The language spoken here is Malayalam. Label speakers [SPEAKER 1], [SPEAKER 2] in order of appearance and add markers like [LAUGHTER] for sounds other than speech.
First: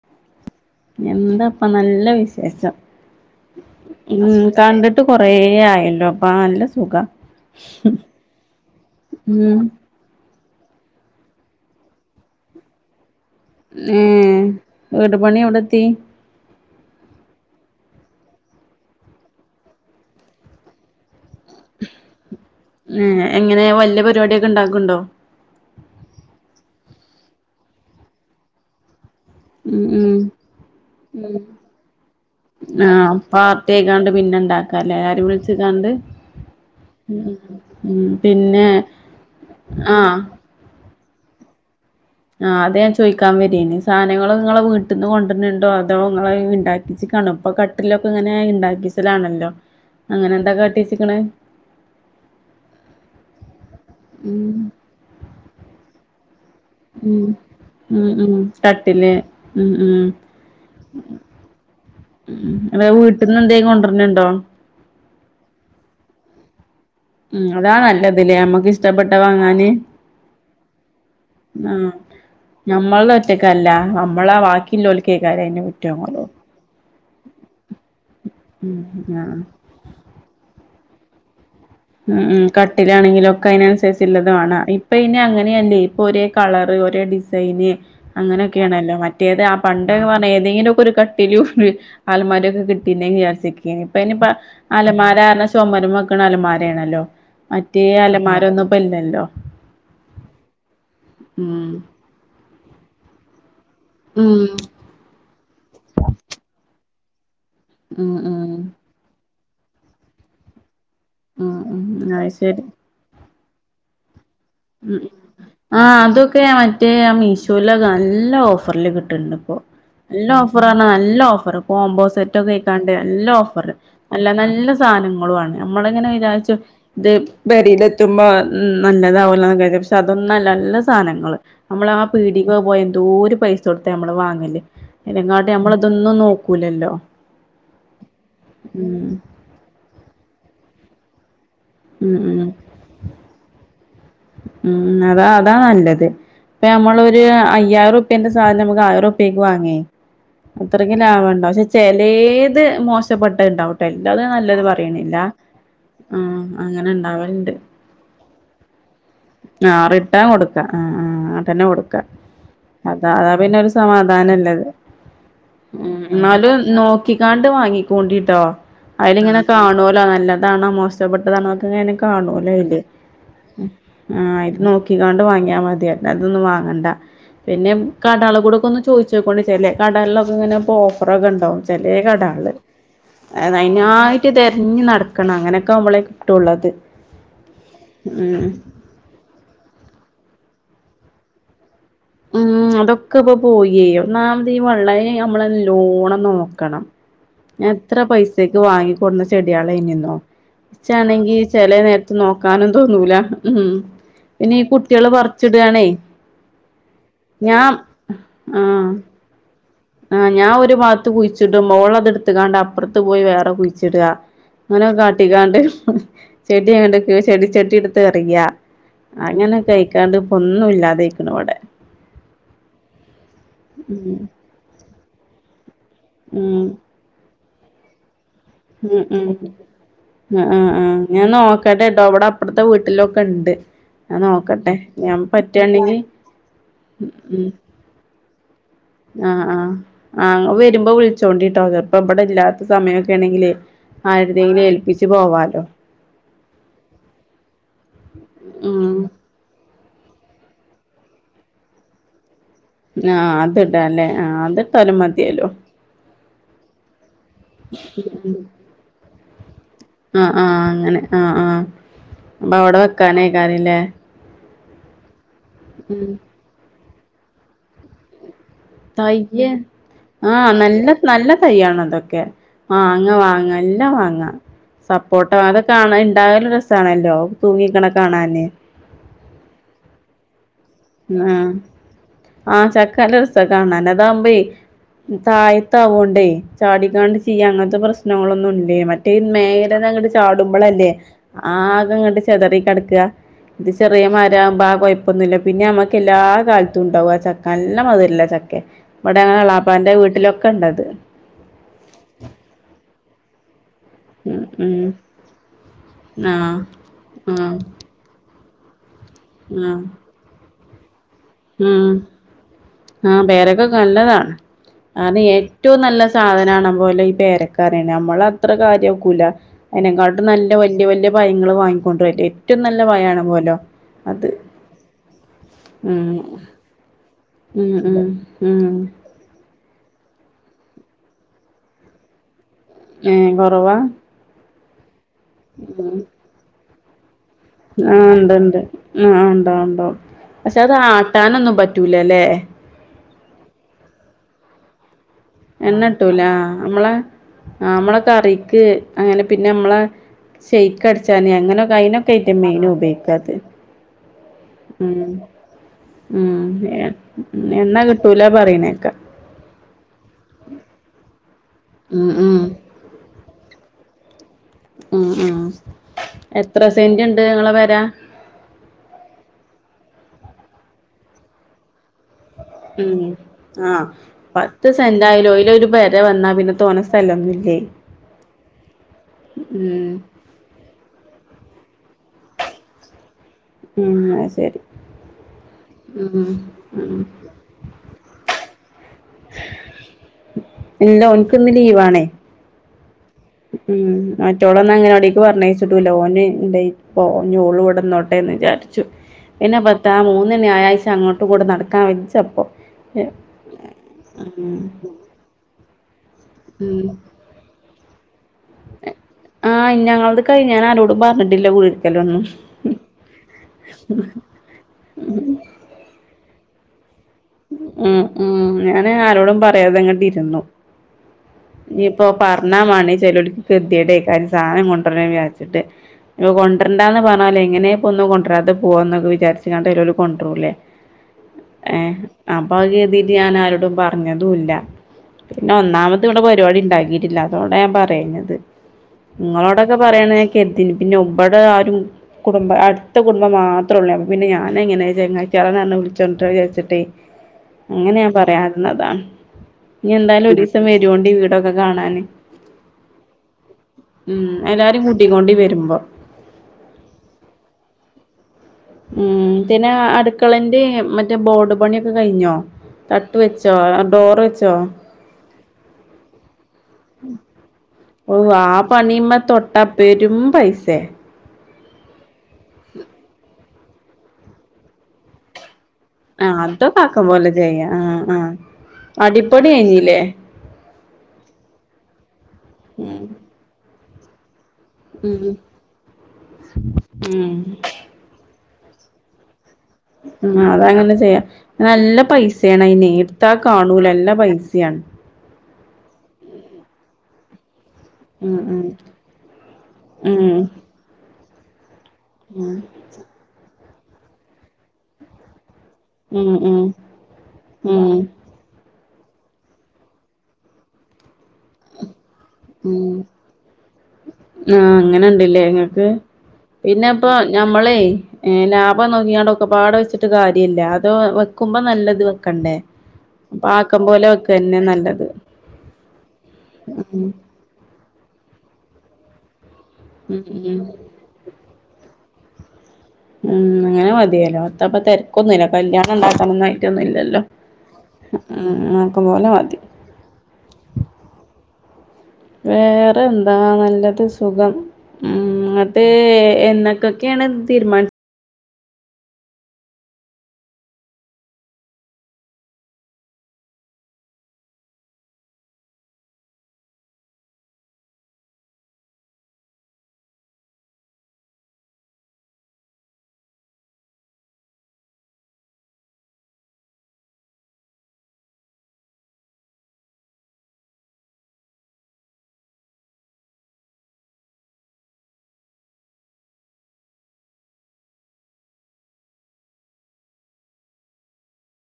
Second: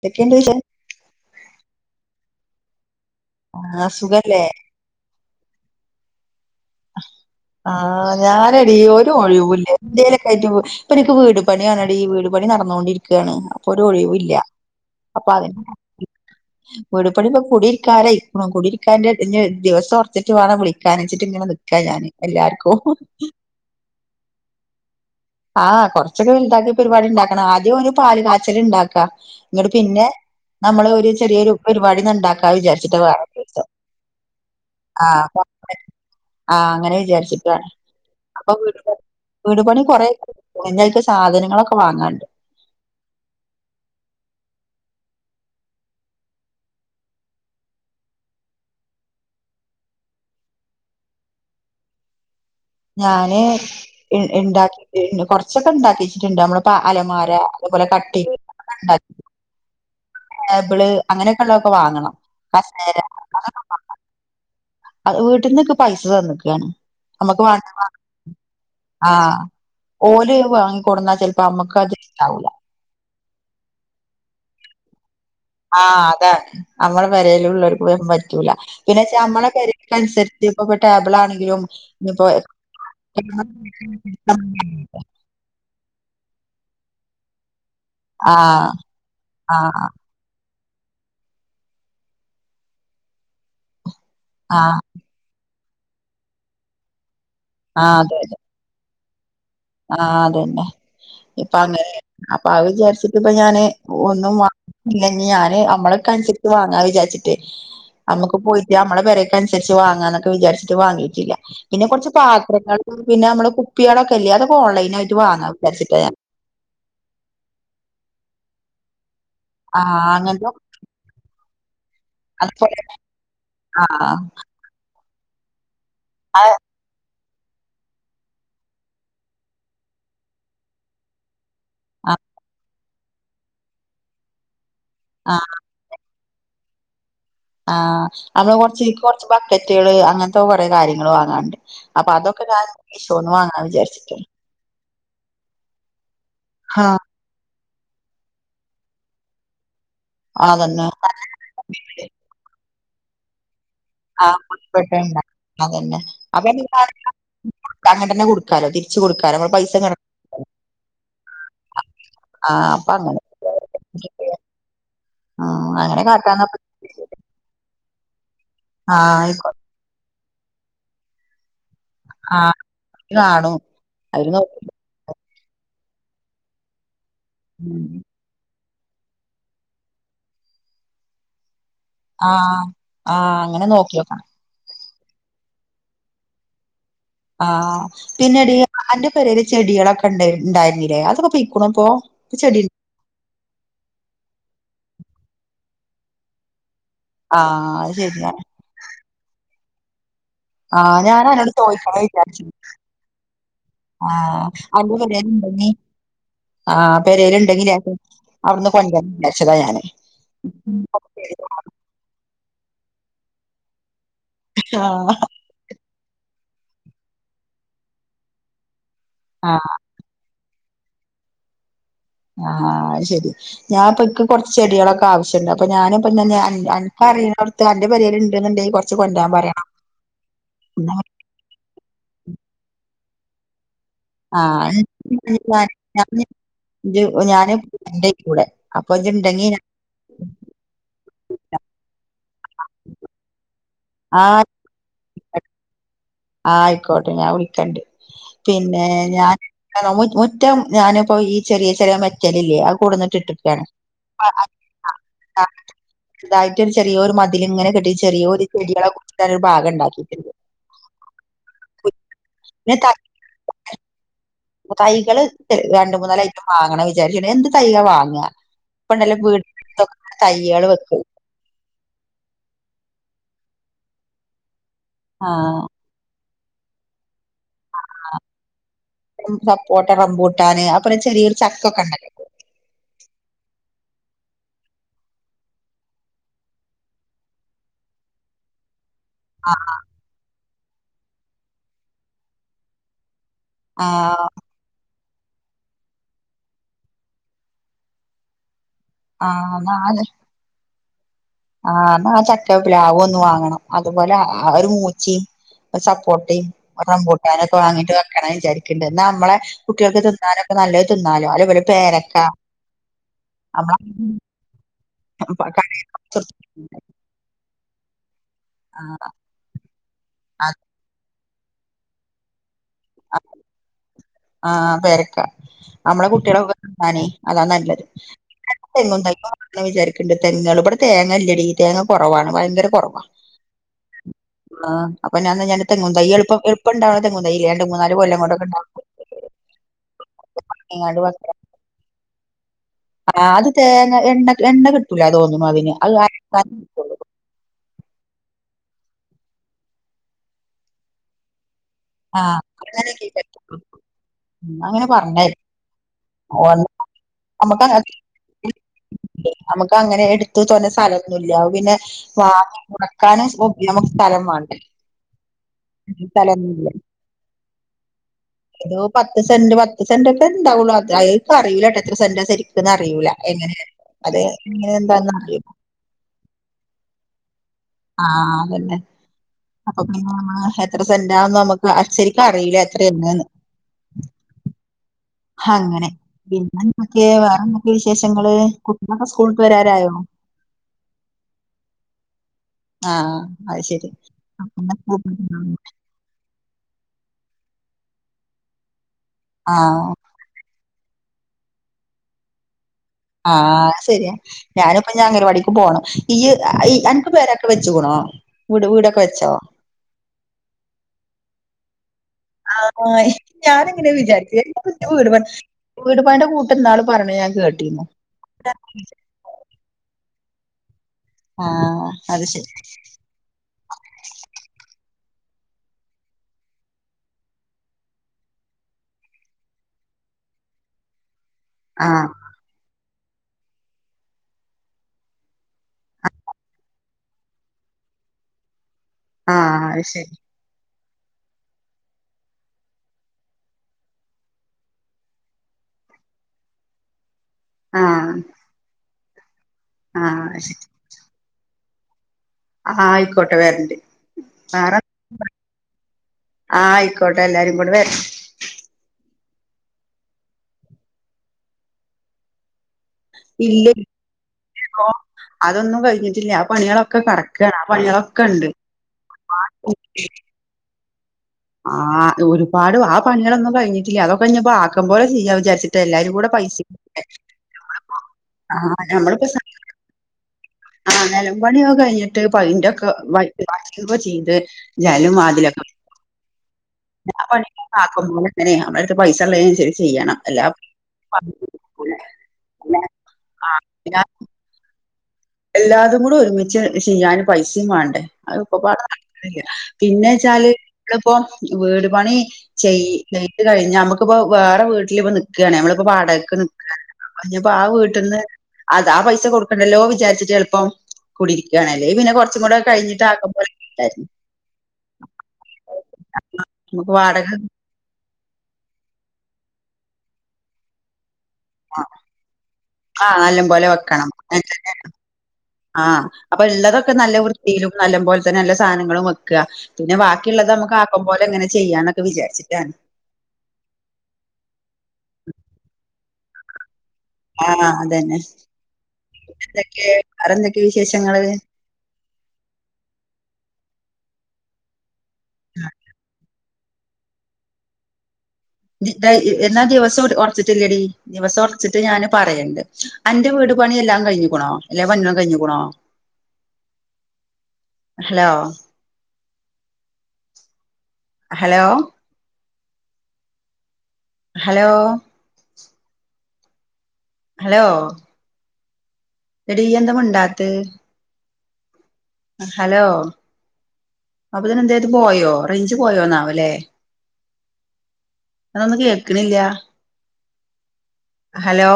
[SPEAKER 1] എന്തൊക്കെയുണ്ട് വിശേ
[SPEAKER 2] എന്താപ്പ നല്ല വിശേഷം
[SPEAKER 1] ആ
[SPEAKER 2] മ്മ്
[SPEAKER 1] സുഖല്ലേ
[SPEAKER 2] കണ്ടിട്ട് കൊറേ ആയല്ലോപ്പാല്
[SPEAKER 1] ആ ഞാന് എടീ ഒരു
[SPEAKER 2] ഉം
[SPEAKER 1] ഒഴിവുല്ലേ എന്ത്യെ [UNINTELLIGIBLE] ഇപ്പൊ വീട് പണിയാണേടീ വീട് പണി നടന്നോണ്ടിരി ക്കാണ് അപ്പൊര്
[SPEAKER 2] ഏ
[SPEAKER 1] ഒഴിവ്ല്ലാ
[SPEAKER 2] വീട്
[SPEAKER 1] അപ്പൊ
[SPEAKER 2] പണി
[SPEAKER 1] അതി
[SPEAKER 2] എവിടെത്തി
[SPEAKER 1] വീട്പ്പണിപ്പൊ കുടിരിക്കാനയ്ക്ക്ണു കുടിരിക്കാന്റെതിന് ദിവസം ഒറച്ചിട്ട് വേണം വിളിക്കാനേച്ചിട്ട് ഇങ്ങനെ നി ക്കാ ഞാന് എല്ലാർക്കും
[SPEAKER 2] ഏ എങ്ങനെ വല്യ പരിപാടിയൊക്കെ ഉണ്ടാക്ക്ണ്ടോ
[SPEAKER 1] ആഹ് കൊറച്ചൊക്കെ വല്താക്കി പരിപാടിണ്ടാക്കണം ആദ്യം ഒര് പാല് കാച്ചല്ണ്ടാക്കാ
[SPEAKER 2] ഉം ഉം
[SPEAKER 1] ചെറിയൊരു പരിപാടി ഇണ്ടാക്കാ
[SPEAKER 2] ആ
[SPEAKER 1] വിചാരിച്ചിട്ടാ വേറെ ദിവസം
[SPEAKER 2] പാർട്ട്യയിക്കാണ്ട് പിന്നെണ്ടാക്കല്ലേ
[SPEAKER 1] ആ
[SPEAKER 2] ആര്യം വിളി
[SPEAKER 1] അപ്പൊ-
[SPEAKER 2] ച്ച്ക്കാണ്ട്
[SPEAKER 1] ആ അങ്ങനെ വിചാരിച്ചിട്ടാ അപ്പൊ
[SPEAKER 2] പിന്നെ
[SPEAKER 1] വീട് പണി വീട് പണി കുറെ
[SPEAKER 2] ആഹ്
[SPEAKER 1] [INAUDIBLE] ഇഞ്ഞയിക്ക് സാധനങ്ങളൊ
[SPEAKER 2] ആഹ് അത് ഞാൻ ചോയിക്കാ വരേനി സാധനങ്ങള് ഇങ്ങളെ വി ട്ട്ന്ന് കൊണ്ടര്ന്ണ്ടോ അതോ ഇങ്ങള് ഇണ്ടാക്കിച്ചക്കാണോ ഇപ്പൊ കട്ടിലൊക്കെങ്ങനെ ഇണ്ടാക്കിച്ചലാണല്ലോ അങ്ങനെന്താ കാട്ടിച്ച്ക്ക്ണേ
[SPEAKER 1] ഞാന് ഇ
[SPEAKER 2] ഉം
[SPEAKER 1] ഇണ്ടാ കൊറച്ചൊക്കെ ഇണ്ടാക്കിച്ചിട്ട്ണ്ട് നമ്മളെ ഇപ്പ
[SPEAKER 2] ഉം
[SPEAKER 1] അലമാര അതേപോലെ
[SPEAKER 2] ഉം ഉം
[SPEAKER 1] കട്ടില് ടേ
[SPEAKER 2] കട്ടില് ഉം ഉം
[SPEAKER 1] ടേബിള് അങ്ങനെക്കെള്ളതൊക്കെ വാങ്ങണം
[SPEAKER 2] ഉം അതെ
[SPEAKER 1] കസേര
[SPEAKER 2] വീട്ടിന്ന്
[SPEAKER 1] അതൊക്കെ
[SPEAKER 2] എന്തേലും
[SPEAKER 1] വാങ്ങണം
[SPEAKER 2] കൊണ്ടര്ന്ണ്ടോ?
[SPEAKER 1] അത് വീട്ട്ന്നൊക്കെ പൈസ തന്ന്ക്ക്ണ്‌
[SPEAKER 2] ഉം അതാണ്‌ നല്ലത്ല്ലേ നമ്മക്ക് ഇഷ്ടപ്പെട്ട
[SPEAKER 1] ആഹ്
[SPEAKER 2] വാങ്ങാന്
[SPEAKER 1] ഓല് വാങ്ങിക്കൊടുന്നാ ചിലപ്പോ നമ്മക്കത് ഇഷ്ടാവൂല
[SPEAKER 2] ഒറ്റക്കല്ലാ നമ്മളവാക്കില്ലോല്
[SPEAKER 1] ആഹ് അതാ നമ്മളെ പെരെലുള്ളവർക്ക് പോലും പറ്റൂല
[SPEAKER 2] ഉം
[SPEAKER 1] പിന്നെച്ചാ
[SPEAKER 2] ആഹ്
[SPEAKER 1] നമ്മളെ പെരക്കാന്സരിച്ച് ഇപ്പവ ടേബിളാണെങ്കിലും
[SPEAKER 2] ഉം
[SPEAKER 1] ഇനിപ്പോ
[SPEAKER 2] ഉം കട്ടിലാണെങ്കിലോക്കെ അയിനനുസരിച്ച്ള്ളത് വാണ ഇപ്പയിന് അങ്ങനെല്ലേ ഇപ്പൊ ഒരേ കളർ ഒരേ ഡിസൈന്
[SPEAKER 1] ആഹ്
[SPEAKER 2] അങ്ങനെക്കെയാണല്ലോ മറ്റേത് ആ
[SPEAKER 1] ആഹ്
[SPEAKER 2] പണ്ടന്ന്പറഞ്ഞാ ഏതെലും ഒരു കട്ടിലും ഒര് അലമാരൊക്കെ കിട്ടീനേങ്കി വിചാരിച്ച്ക്കേനി ഇപ്പയിന്
[SPEAKER 1] ആഹ്
[SPEAKER 2] അലമാരറഞ്ഞാ ചോമര്മ്മേ വെക്ക്ണ അലമാരാണല്ലോ മറ്റേ അലമാരൊന്നും ഇപ്പല്ലല്ലോ
[SPEAKER 1] ആ അതന്നെ ഇപ്പ അങ്ങനെ അപ്പൊ അത് വിചാരിച്ചിട്ട് ഇപ്പ ഞാന് ഒന്നും
[SPEAKER 2] ഉം
[SPEAKER 1] വങ്ങില്ല ഇനി ഞാന് നമ്മളൊക്കെന്സരിച്ച് വാങ്ങാ വിചാ രിച്ച്
[SPEAKER 2] ഉം
[SPEAKER 1] നമക്ക്
[SPEAKER 2] ഉം
[SPEAKER 1] പോയിട്ട് നമ്മളെ പെരേക്കന്സരിച്ച് വാങ്ങാന്നൊക്കെ വിചാ രിച്ച് വാങ്ങീയിട്ടില്ല
[SPEAKER 2] ഉം ഉം
[SPEAKER 1] പിന്നെ കൊറച്ച്
[SPEAKER 2] അത് ശരി
[SPEAKER 1] പാത്രങ്ങൾ പിന്നെമ്മളെ കുപ്പിയാളോക്കെല്ലേ അതോ
[SPEAKER 2] മ്മ് മ്മ് ആ അതൊക്കെ മറ്റേ മീഷോല് നല്ല ഓഫറ്ല് കിട്ട്ണ്ട് പ്പോ
[SPEAKER 1] ആഹ്
[SPEAKER 2] നല്ല
[SPEAKER 1] അങ്ങനത്തെ
[SPEAKER 2] ഓഫറാണ് നല്ല ഓഫർ കോംബോ സെറ്റൊക്കെ
[SPEAKER 1] അതുപോലെ
[SPEAKER 2] ആയിക്കാണ്ട് നല്ല ഓഫർ
[SPEAKER 1] ആഹ്
[SPEAKER 2] നല്ല നല്ല സാധനങ്ങളും ആണ് നമ്മളിങ്ങനെ വിചാരിച്ചു
[SPEAKER 1] ആഹ്
[SPEAKER 2] ഇത് പേരീല്ലെത്തുമ്പോ നല്ലതാവോ [UNINTELLIGIBLE] പക്ഷെ അതൊന്നുല്ല നല്ല സാധനങ്ങള് നമ്മള് ആ
[SPEAKER 1] ആഹ്
[SPEAKER 2] പീടീകൊക്കെ പോയ ന്തോര് പൈസോട്ത്താ നമ്മള് വാങ്ങല് ആയിനെക്കാട്ടി നമ്മള് ഇതൊന്നും നോക്കൂലല്ലോ
[SPEAKER 1] ആ നമ്മള് കൊറച്ച് ഇന്ക്ക്
[SPEAKER 2] ഉം
[SPEAKER 1] കൊറച്ച് ബക്കറ്റേള് അങ്ങനത്തെ കുറെ കാര്യങ്ങൾ വാങ്ങാണ്ട് അപ്പൊ
[SPEAKER 2] ഉം
[SPEAKER 1] അതൊക്കെ
[SPEAKER 2] ഉം
[SPEAKER 1] ഞാന് മീഷോന്ന് വാങ്ങാന്ന് വിചാരിച്ച്
[SPEAKER 2] മ്മ് അതാ അതാ നല്ലത്
[SPEAKER 1] ആഹ്
[SPEAKER 2] ഇപ്പമ്മളൊരു ഐ യ്യായിരറുപ്യന്റെ സാധനം നമ്മക്ക് ആയിരറുപ്യയ്ക്ക് വാങ്ങേ
[SPEAKER 1] അതന്നെ
[SPEAKER 2] അത്രക്ക് ലാഭണ്ടാവും പക്ഷെ ചേലേത് മോശപ്പെട്ടണ്ടാവും
[SPEAKER 1] ആ
[SPEAKER 2] എല്ലതും നല്ലത് പറണില്ല
[SPEAKER 1] പുൽപെട്ടണ്ടാവും
[SPEAKER 2] ആ അങ്ങനെണ്ടാവല്ണ്ട്
[SPEAKER 1] അങ്ങട്ടെന്നെ കൊട്ക്കാലോ തിരിച്ച് കൊട്
[SPEAKER 2] ആ റിട്ടേൺ കൊട്ക്ക ആ ആ ആട്ടെന്നെ കൊട്ക്ക
[SPEAKER 1] ആ അപ്പൊ
[SPEAKER 2] അതാ
[SPEAKER 1] അങ്ങനെ
[SPEAKER 2] അതാ പിന്നോരു സമാധാനല്ലത്
[SPEAKER 1] ആ
[SPEAKER 2] ഉം
[SPEAKER 1] അങ്ങനെ കാട്ടാന്ന
[SPEAKER 2] ന്നാലും നോക്കിക്കാണ്ട് വാങ്ങ് ങ്ങിക്കൊണ്ടിട്ടോ
[SPEAKER 1] ആ
[SPEAKER 2] അയിലിങ്ങനെ
[SPEAKER 1] ആയിക്കോട്ടെ
[SPEAKER 2] കാണോല്ലോ നല്ലതാണോ മോശപ്പെട്ടതാണോ ങ്ങനെ
[SPEAKER 1] ആ
[SPEAKER 2] കാണല്ലോയില്
[SPEAKER 1] അവര് കാണും
[SPEAKER 2] ആ അയില് നോക്കി കണ്ടു വാങ്ങിയാൽ മതി അതൊന്നും വാങ്ങണ്ട പിന്നെ [UNINTELLIGIBLE] ചോദിച്ചോക്കൊണ്ട് ചല്ലേ കടലിലൊക്കെ ഇങ്ങെ ഇപ്പോഓഫർ ഉണ്ടാവുന്നു ചില
[SPEAKER 1] ആ
[SPEAKER 2] കടകള്
[SPEAKER 1] ആ അങ്ങനെ നോക്കിയോക്കണം
[SPEAKER 2] അതിനതിനായിട്ട് തെരഞ്ഞു നട- നടക്കണം അങ്ങനൊക്കെ നമ്മളെ കിട്ടുള്ളത്
[SPEAKER 1] ആഹ
[SPEAKER 2] ഉം
[SPEAKER 1] പിന്നെടി ആന്റെ പേരൽ ചെടികളൊക്കെ ഇണ്ട ഉണ്ടായിരുന്നില്ലേ അതൊക്കെ വിക്കണ ഇപ്പോ
[SPEAKER 2] ഉം അതൊക്കെ ഇപ്പ പോയോ ഒന്നാമത് വള്ള നമ്മളെ ലോണം നോക്കണം
[SPEAKER 1] ആ അത്
[SPEAKER 2] എത്ര
[SPEAKER 1] ശരിയാ
[SPEAKER 2] പൈസക്ക് വാങ്ങിക്കൊടുുന്ന ചെടികള ഇനിന്നോ
[SPEAKER 1] ആ ഞാൻ
[SPEAKER 2] ഇച്ചാണെങ്കി
[SPEAKER 1] അന്നോട്
[SPEAKER 2] ചെല
[SPEAKER 1] ചോദിക്കണം
[SPEAKER 2] നേരത്ത്
[SPEAKER 1] വിചാരിച്ചു
[SPEAKER 2] നോക്കാനും തോന്നൂല ഉ-
[SPEAKER 1] ആ
[SPEAKER 2] പിന്നെ ഈ കുട്ടികള് പറച്ചിടയാണേ
[SPEAKER 1] ആഹ പെരേൽ ഉണ്ടെങ്കില അവിടുന്ന്
[SPEAKER 2] ആഹ്
[SPEAKER 1] കൊണ്ടുവരാമെന്നു വിചാരിച്ചതാ ഞാന്
[SPEAKER 2] ആഹ് ഞാൻ ഒരു ഭാഗത്ത് കുഴിച്ചിടും മോൾ അത് എടുത്തക്കാണ്ട് അപ്പുറത്ത് പോയി വേറെ കുഴിച്ചിടുക അങ്ങനെ
[SPEAKER 1] ആ
[SPEAKER 2] കാട്ടിക്കാണ്ട് ചെടി എടുത്തു ചെടിചെട്ടിയ എടുത്ത് എറിയാ അങ്ങനെെ
[SPEAKER 1] ആഹ്
[SPEAKER 2] കഴക്കാണ്ട് ഇപ്പൊ ഒന്നും ഇല്ലാതെ ഇക്കണ അവിടെ
[SPEAKER 1] ആഹ ശരി ഞാൻപ്പക്ക് കൊറച്ച് ചെടികളൊക്കെ ആവശ്യണ്ട- അപ്പൊ ഞാനിപ്പന്നെ
[SPEAKER 2] ഉം
[SPEAKER 1] എനക്കറുന്നടത്ത് അന്റെ പെരേൽ
[SPEAKER 2] ഉം ഉം ഉ ഉ ആ് ഞാൻ നോക്കട്ടെ ട്ടോ അവിടെ അപ്പറത്തെ വീട്ടിലൊക്കെ- ഇണ്ട്
[SPEAKER 1] ആ്
[SPEAKER 2] ഉം
[SPEAKER 1] ഞാന [UNINTELLIGIBLE] കൂടെ അപ്പൊ
[SPEAKER 2] ആഹ്
[SPEAKER 1] ഇജ്ണ്ടെങ്കി
[SPEAKER 2] ആ ആ വരുമ്പോ വിളിച്ചോണ്ടിട്ടോ ഇവിടെ ഇല്ലാത്ത സമയമൊക്കെ ആണെങ്കില്- ആരുടെങ്കിലും ഏൽപ്പിച്ചച്ച് പോവാാലോ
[SPEAKER 1] ആ ആയിക്കോട്ടെ ഞാൻ വിളിക്കണ്ട് പിന്നെ
[SPEAKER 2] ഉം
[SPEAKER 1] ഞാൻ മുറ്റം ഞാനിപ്പോ ഈ ചെറിയ ചെറിയ- ല്ലേ ആ കൂടന്നിട്ട്
[SPEAKER 2] ആഹ്
[SPEAKER 1] ഇട്ടിട്ടാണ്
[SPEAKER 2] അതിടാല്ലേ ആഹ് അതിട്ടാലും
[SPEAKER 1] [UNINTELLIGIBLE]
[SPEAKER 2] മതിയല്ലോ
[SPEAKER 1] ഇതായിട്ടൊ ഒരു ചെറിയൊരു മതില ഇങ്ങനെ കിട്ടി ചെറിയൊ ഒരു ചെടികളെ കുറിച്ച ഒരു ഭാഗം ഉണ്ടാക്കിയിട്ടുണ്ട്
[SPEAKER 2] ആഹ് ആഹ് അങ്ങനെ ആഹ് ആഹ് അപ്പൊ അവിടെ വെക്കാനേക്കാറില്ലേ
[SPEAKER 1] തൈകള് രണ്ട മൂന്നാലായിട്ടും വാങ്ങണ വിചാരിച്ച എന്ത് തൈയാ വാങ്ങുവാ
[SPEAKER 2] തൈയ് ആഹ നല്ല
[SPEAKER 1] വെക്കും
[SPEAKER 2] നല്ല തൈയാണ് അതൊക്കെ ആങ് വാങ്ങ- നല്ല വാങ്ങ സപ്പോർട്ടോ അതൊ
[SPEAKER 1] ആഹ്
[SPEAKER 2] കാണ ഇണ്ടാക രസമാണല്ലോ തൂങ്ങിക്കണ കാണന്നെ
[SPEAKER 1] സപ്പോട്ട റമ്പൂട്ടാൻ അപ്പം ചെറിയൊരു
[SPEAKER 2] ആഹ്
[SPEAKER 1] ചക്കൊക്കെ ഉണ്ടല്ലോ
[SPEAKER 2] ആഹ് ചക്കൻന്റെ രസമാ കാണാന് അതാകുമ്പളെ - താഴത്ത ആവണ്ടേ ചാടിക്കാണ്ട് ചെയ്യ അങ്ങനത്തെ പ്രശ്നങ്ങളൊന്നും ഇല്ലേ മറ്റേ-
[SPEAKER 1] ആഹ്
[SPEAKER 2] മേലന്ന അങ്ങട്ട് ചാടുമ്പോളല്ലേ ആകെ അങ്ങോട്ട് ചെതറി കിടക്കുക ഇത് ചെറിയ
[SPEAKER 1] ആഹ്
[SPEAKER 2] മരകുമ്പാ ആ കുഴപ്പൊന്നില്ല പിന്നെ നമ്മക്ക് എല്ലാ കാലത്തും- ഉണ്ടാവുക ചക്ക നല്ലാമധുരമുള്ള ചക്ക ഇവിടെ അങ്ങനെ ഉള്ളാപ്പാന്റെ വീട്ടിലൊക്കെ ഉണ്ടത്
[SPEAKER 1] ആ ആ ചക്ക പി്ലാവ ഒന്ന് വാങ്ങണം അതുപോലെ
[SPEAKER 2] ഉം ഉം
[SPEAKER 1] മൂച്ചി സപ്പോട്ടേയും
[SPEAKER 2] ആഹ് ആഹ്
[SPEAKER 1] റംബോട്ടാനൊക്കെ വാങ്ങിട്ട് വെക്ക വിചാരിക്കണ്ട് എന്നാ നമ്മളെ
[SPEAKER 2] ആഹ്
[SPEAKER 1] കുട്ടികൾക്ക് തിന്നാനും
[SPEAKER 2] ഉം ആഹ പേരക്കെ
[SPEAKER 1] നമ്മളെ
[SPEAKER 2] നല്ലതാണ് അ ഏറ്റവും നല്ല സാധനം ആണ പോലെ ഈ പേരക്കറാണ് നമ്മള- അത്ര കാര്യം ആക്കൂല്ല അതിനെക്കാട്ടും നല്ല
[SPEAKER 1] ആഹ്
[SPEAKER 2] വലയ വല്യ പഴങ്ങൾ വാങ്ങിക്കൊണ്ടരല്ലേ ഏറ്റവും നല്ല പഴാണ് പോലും അത് ഉ
[SPEAKER 1] അതണേ അതാ നല്ലത് -
[SPEAKER 2] ഉം
[SPEAKER 1] വിചാരിക്കണ്ട് ഇവിടെ തേങ്ങ ഇല്ലടി തേങ്ങ കുറവാണ് ഭയങ്കര- കൊറവാ
[SPEAKER 2] ഏ കുറവാ
[SPEAKER 1] ആഹ് അപ്പോ ഞാൻ തെങ്ങന്തായി എളുപ്പ എുപ്പംണ്ടാവുന്ന തേങ്ങും
[SPEAKER 2] ആഹ് ഇണ്ട് ഉണ്ട് ആ ഉണ്ടാവും ഉണ്ടോ പക്ഷെ ആട്ടാനൊന്നും പറ്റൂലല്ലേ
[SPEAKER 1] ആ അത് തേങ്ങ എണ്ണ എണ്ണ കിട്ട -
[SPEAKER 2] എണ്ണട്ടുംല നമ്മളെ ആ നമ്മളൊക്കെറി- അങ്ങനെ പിന്നെ നമ്മളെ ഷെയ്ക് അടിച്ചാന് അങ്ങനെ- കൈനൊക്കെ ആയിട്ട്
[SPEAKER 1] ആഹ്
[SPEAKER 2] മെയിനും
[SPEAKER 1] അങ്ങനെയൊക്കെ
[SPEAKER 2] ഉപയോഗിക്കത്
[SPEAKER 1] പറ്റുള്ളൂ. അങ്ങനെ പറഞ്ഞേ
[SPEAKER 2] ഉം എ എണ്ണ
[SPEAKER 1] അങ്ങനെ
[SPEAKER 2] കിട്ടൂല പറയനേക്കാ
[SPEAKER 1] നമുക്ക് അങ്ങനെ എടുത്തു തോനെ സ്ഥല- പിന്നെ
[SPEAKER 2] ഉം ഉം
[SPEAKER 1] വാഹനം വയ്ക്കാൻ നമുക്ക് സ്ഥലം വേണം
[SPEAKER 2] ഉം ഉം എത്ര
[SPEAKER 1] സ്ഥലമില്ല
[SPEAKER 2] സെന്റ് ഉണ്ട് നിങ്ങളെ പെര
[SPEAKER 1] ഓ പത്ത് സെന്റ് പ- പത്ത് സെൻ്റൊക്കെണ്ടാവുള്ളൂ അക്ക അറിയില്ലട്ടോ എത്ര സെന്റ -
[SPEAKER 2] ആ പത്ത്
[SPEAKER 1] ഇങ്ങനെ എന്താന്ന്
[SPEAKER 2] സെൻ്റായാലോ
[SPEAKER 1] അറിയില്ല
[SPEAKER 2] അതിലു ഒരു പെര വന്നാ പിന്നെ തോനെ സ്ഥലം ഒന്നുല്ലേ
[SPEAKER 1] ആ അതല്ലെ അപ്പൊ പിന്നെ നമ്മള എത്ര സെൻ്റാന്ന് നമുക്ക്- അത് ശരിക്കും അറിയില്ല എത്ര ഉണ്ടെന്ന്
[SPEAKER 2] ഉം അത് ശരി
[SPEAKER 1] അങ്ങനെ
[SPEAKER 2] ഉം ഉം
[SPEAKER 1] പിന്നെന്തൊക്കെ വേറെന്തൊക്കെ വിശേഷങ്ങള് കുട്ടികളൊക്കെ സ്കൂള് വരാരായോ
[SPEAKER 2] ഇല്ല ഓല്ക്ക്ന്ന് ലീവാണേ
[SPEAKER 1] ആഹ് അത് ശരി
[SPEAKER 2] ഉം മറ്റോളന്ന് അങ്ങനെവാടിക്ക് പറഞ്ഞച്ചിട്ടൂല ഓന് ടെ- പിന്നെ ഓൾ വിടന്നോട്ടെന്ന് വിചാരിച്ചു പിന്നെ
[SPEAKER 1] ആഹ്
[SPEAKER 2] പത്താ മൂന്ന് ഞായാഴ്ച അങ്ങോട്ടും ഇങ്ങോട്ടും നടക്കാൻ വിച്ചപ്പോ-
[SPEAKER 1] ആ ശരിയാ ഞാനിപ്പോ അങ്ങനവാടിക്ക് പോകണം ഈയ് അയ്
[SPEAKER 2] ഉം
[SPEAKER 1] അനക്ക് പേരൊക്കെ വെച്ചുകൂണോ
[SPEAKER 2] ആഹ് ഞങ്ങളത് കഴിഞ്ഞ് ഞാൻ ആരോടും പറഞ്ഞിട്ടില്ല വീ-
[SPEAKER 1] ആ ഞാനും എങ്ങനെയ വിചാരിച്ചു എന്താപ വീട് വീട്പ കൂട്ടം -
[SPEAKER 2] ഉം ഉം ഞാൻ ആരോടും പറയാതെങ്ങോട്ടിരുന്നു
[SPEAKER 1] ആഹ്
[SPEAKER 2] നീയിപ്പോ
[SPEAKER 1] അത് ശരി
[SPEAKER 2] പറഞ്ഞാൽ മണീ ചെലോടി കതിട [UNINTELLIGIBLE] കാര്യം സാധനം കൊണ്ടര വി- കൊണ്ടരണ്ടാന്ന് പറഞ്ഞാല് എങ്ങനെ ഇപ്പൊ ഒന്നും കൊണ്ടുവരാതെ പോകന്നൊ വിചാരിച്ച് കാണ്ട് ഓര് കൊണ്ടൂ- ഏ
[SPEAKER 1] ആഹ്
[SPEAKER 2] അപ്പ എഴുതിട്ട് ഞാൻ ആരോടും പറഞ്ഞതുല്ല പിന്നെ ഒന്നാമത് ഇവിടെ പരിപാടി ഉണ്ടാക്കിയിട്ടില്ല അതോടെ ഞാൻ പറയുന്നത്
[SPEAKER 1] ആഹ്
[SPEAKER 2] നിങ്ങളോടൊക്കെ
[SPEAKER 1] അത് ശരി
[SPEAKER 2] പറയണ കതി [UNINTELLIGIBLE] പിന്നെ ഉപ്പാടെ ആ കുടുംബ അടുത്ത കുടുംബം മാത്ര ഉള്ളൂ പിന്നെ ഞാൻ എങ്ങനെയ [UNINTELLIGIBLE] ചങ്ങാചാറ വിളിച്ചണ്ട വിചാരിച്ചിട്ടേ അങ്ങന
[SPEAKER 1] ആഹ്
[SPEAKER 2] ഞാൻ പറയാറുന്നതാണ് എന്തായാലും ഒരു
[SPEAKER 1] ആഹ്
[SPEAKER 2] ദിവസം വരുവോണ്ട് ഈ വീടൊക്കെ കാണാന്
[SPEAKER 1] ആയിക്കോട്ടെ വരണ്ട്
[SPEAKER 2] ഉം
[SPEAKER 1] വേറെ
[SPEAKER 2] എല്ലാരും കൂട്ടിക്കൊണ്ട് വരുമ്പോ
[SPEAKER 1] ആ ആയിക്കോട്ടെ എല്ലാരും ഇങ്ങോട്ട് വര -
[SPEAKER 2] ഉം പിന്നെ അടുക്കളന്റെ മറ്റേ ബോഡ് പണിയൊക്കെ കഴിഞ്ഞോ തട്ട് വെച്ചോ
[SPEAKER 1] ഇല്ല
[SPEAKER 2] ഡോർ വെച്ചോ
[SPEAKER 1] ഇപ്പോ അതൊന്നും കഴിഞ്ഞിട്ടില്ല ആ പണികളൊക്കെ കടക്കയാണ് ആ
[SPEAKER 2] ഓ
[SPEAKER 1] പണികളൊക്കെ ഉണ്ട്
[SPEAKER 2] ഉം പൈസ
[SPEAKER 1] ആ ഒരുപാട് ആ പണികളൊന്നും കഴിഞ്ഞിട്ടില്ല അതൊക്കെ ഇപ്പോ ആക്കം പോലെ ചെയ്യാ വിചാരിച് എല്ലാരും
[SPEAKER 2] ആ
[SPEAKER 1] കൂടെ പൈസ
[SPEAKER 2] അതൊക്കെ ആക്കം പോലെ ചെയ്യാം ആ
[SPEAKER 1] ആ നമ്മളിപ്പോ-
[SPEAKER 2] അടിപൊളി കഴിഞ്ഞില്ലേ
[SPEAKER 1] ആ നെലം പണിയൊക്കെ കഴിഞ്ഞിട്ട് പൈന്റെക്കെ ബാക്കിയൊക്കെ ചെയ്ത് ജനലും
[SPEAKER 2] ഉം
[SPEAKER 1] വാതിലൊക്കെ ഞാൻ
[SPEAKER 2] ഉം
[SPEAKER 1] പണിക്ക് ആക്കംപോലെ- നേ നമ്മളടുത്ത് പൈസ ഉള്ളേ ശരി
[SPEAKER 2] ആ അത അങ്ങനെ ചെയ്യാം നല്ല പൈസയാണ് അയിനേ
[SPEAKER 1] പിന്നെ
[SPEAKER 2] ഇട്ത്ത കാണൂല എല്ല പൈസയാണ്
[SPEAKER 1] എല്ലാതും കൂടെ ഒരുമിച്ച് ചെയ്യാന് പൈസ പൈസ മാണ്ടേ അത്
[SPEAKER 2] ഉം ഉം
[SPEAKER 1] ഒക്കെപ്പടെ നടക്കുന്നില്ല പിന്നെ
[SPEAKER 2] ഉം
[SPEAKER 1] വെച്ചാല്മ്മപ്പോ വീട്- പണി ചെയ് ചെയ്ത് കഴിഞ്ഞ നമുക്കിപ്പ വേറെ വീട്ടിലിപ്പ നിക്കുകയാാണ് നമ്മള്-
[SPEAKER 2] ഉം
[SPEAKER 1] വാടകക്ക്
[SPEAKER 2] ഉം
[SPEAKER 1] നിക്കാണ് ആ
[SPEAKER 2] ഉം
[SPEAKER 1] വീട്ടിൽന്ന് അതാ പൈസ കൊടുക്കണ്ടല്ലോ വിചാ- എളുപ്പം കൂടിരിക്കുകയാണല്ലേ പിന്നെ കുറച്ചും കൂടെ കഴിഞ്ഞിട്ട് ആക്കുമ്പലായിരുന്നു
[SPEAKER 2] ആഹ അങ്ങനെ ഇണ്ടല്ലേ നിങ്ങക്ക് പിന്നെ
[SPEAKER 1] നമുക്ക്
[SPEAKER 2] ഇപ്പൊ
[SPEAKER 1] വാടക
[SPEAKER 2] ഞമ്മളെ- ഏ ലാഭം നോക്കിാടൊക്കെ പാട വെച്ചിട്ട് കാര്യമില്ല അതോ- വക്കുമ്പോ നല്ലത് വെക്കണ്ടേ
[SPEAKER 1] ആഹ് നല്ലം
[SPEAKER 2] അപ്പൊ ആക്കം പോലെ വെക്കന്നെ നല്ലത്
[SPEAKER 1] ആ അപ്പൊ ഉള്ളതൊക്കെ നല്ല വൃത്തിയിലും നല്ല പോലെ തന്നെ നല്ല സാധനങ്ങളും വെക്ക പിന്നെ
[SPEAKER 2] ഉം
[SPEAKER 1] ബാക്കിയുള്ളള്ളത്
[SPEAKER 2] ഉം
[SPEAKER 1] നമുക്ക് ആക്കപോലെ എങ്ങനെ ചെയ്യാണ് വിചാരിച്ചിട്ടാണ്
[SPEAKER 2] ഉം അങ്ങനെ മതിയല്ലോ അത്തപ്പ തിരക്കൊന്നുമില്ല കല്യാണം ഉണ്ടാക്കണംന്നായിട്ടൊന്നുല്ല
[SPEAKER 1] ആ അതന്നെ
[SPEAKER 2] ആക്കം
[SPEAKER 1] പി
[SPEAKER 2] പോലെ മതി
[SPEAKER 1] എന്തൊക്കെ വേറെ എന്തൊക്കെയ വിശേഷങ്ങള്
[SPEAKER 2] വേറെ എന്താ നല്ലത് സുഖം ഉം ന്നിട്ട് എന്ന ക്കെയാണ് തീരുമാനിച്ചത്
[SPEAKER 1] [UNINTELLIGIBLE] എന്നാ ദിവസം ഉറച്ചിട്ടില്ലടി ദിവസം ഉറച്ചിട്ട് ഞാന് പറയണ്ട് അന്റെ വീട് പണിയെല്ലാം കഴിഞ്ഞിക്കണോ എല്ലാ പണിക്കളും കഴിഞ്ഞിക്കണോ ഹലോ ഹലോ ഹലോ ഹലോ എടി യ് എന്തമുണ്ടാത്ത് ഹലോ അപ്പൊതിന്നെ എന്താറ്റ് പോയോ റേഞ്ച് പോയോന്നാവല്ലേ അ ഒന്നും കേക്കണില്ല ഹലോ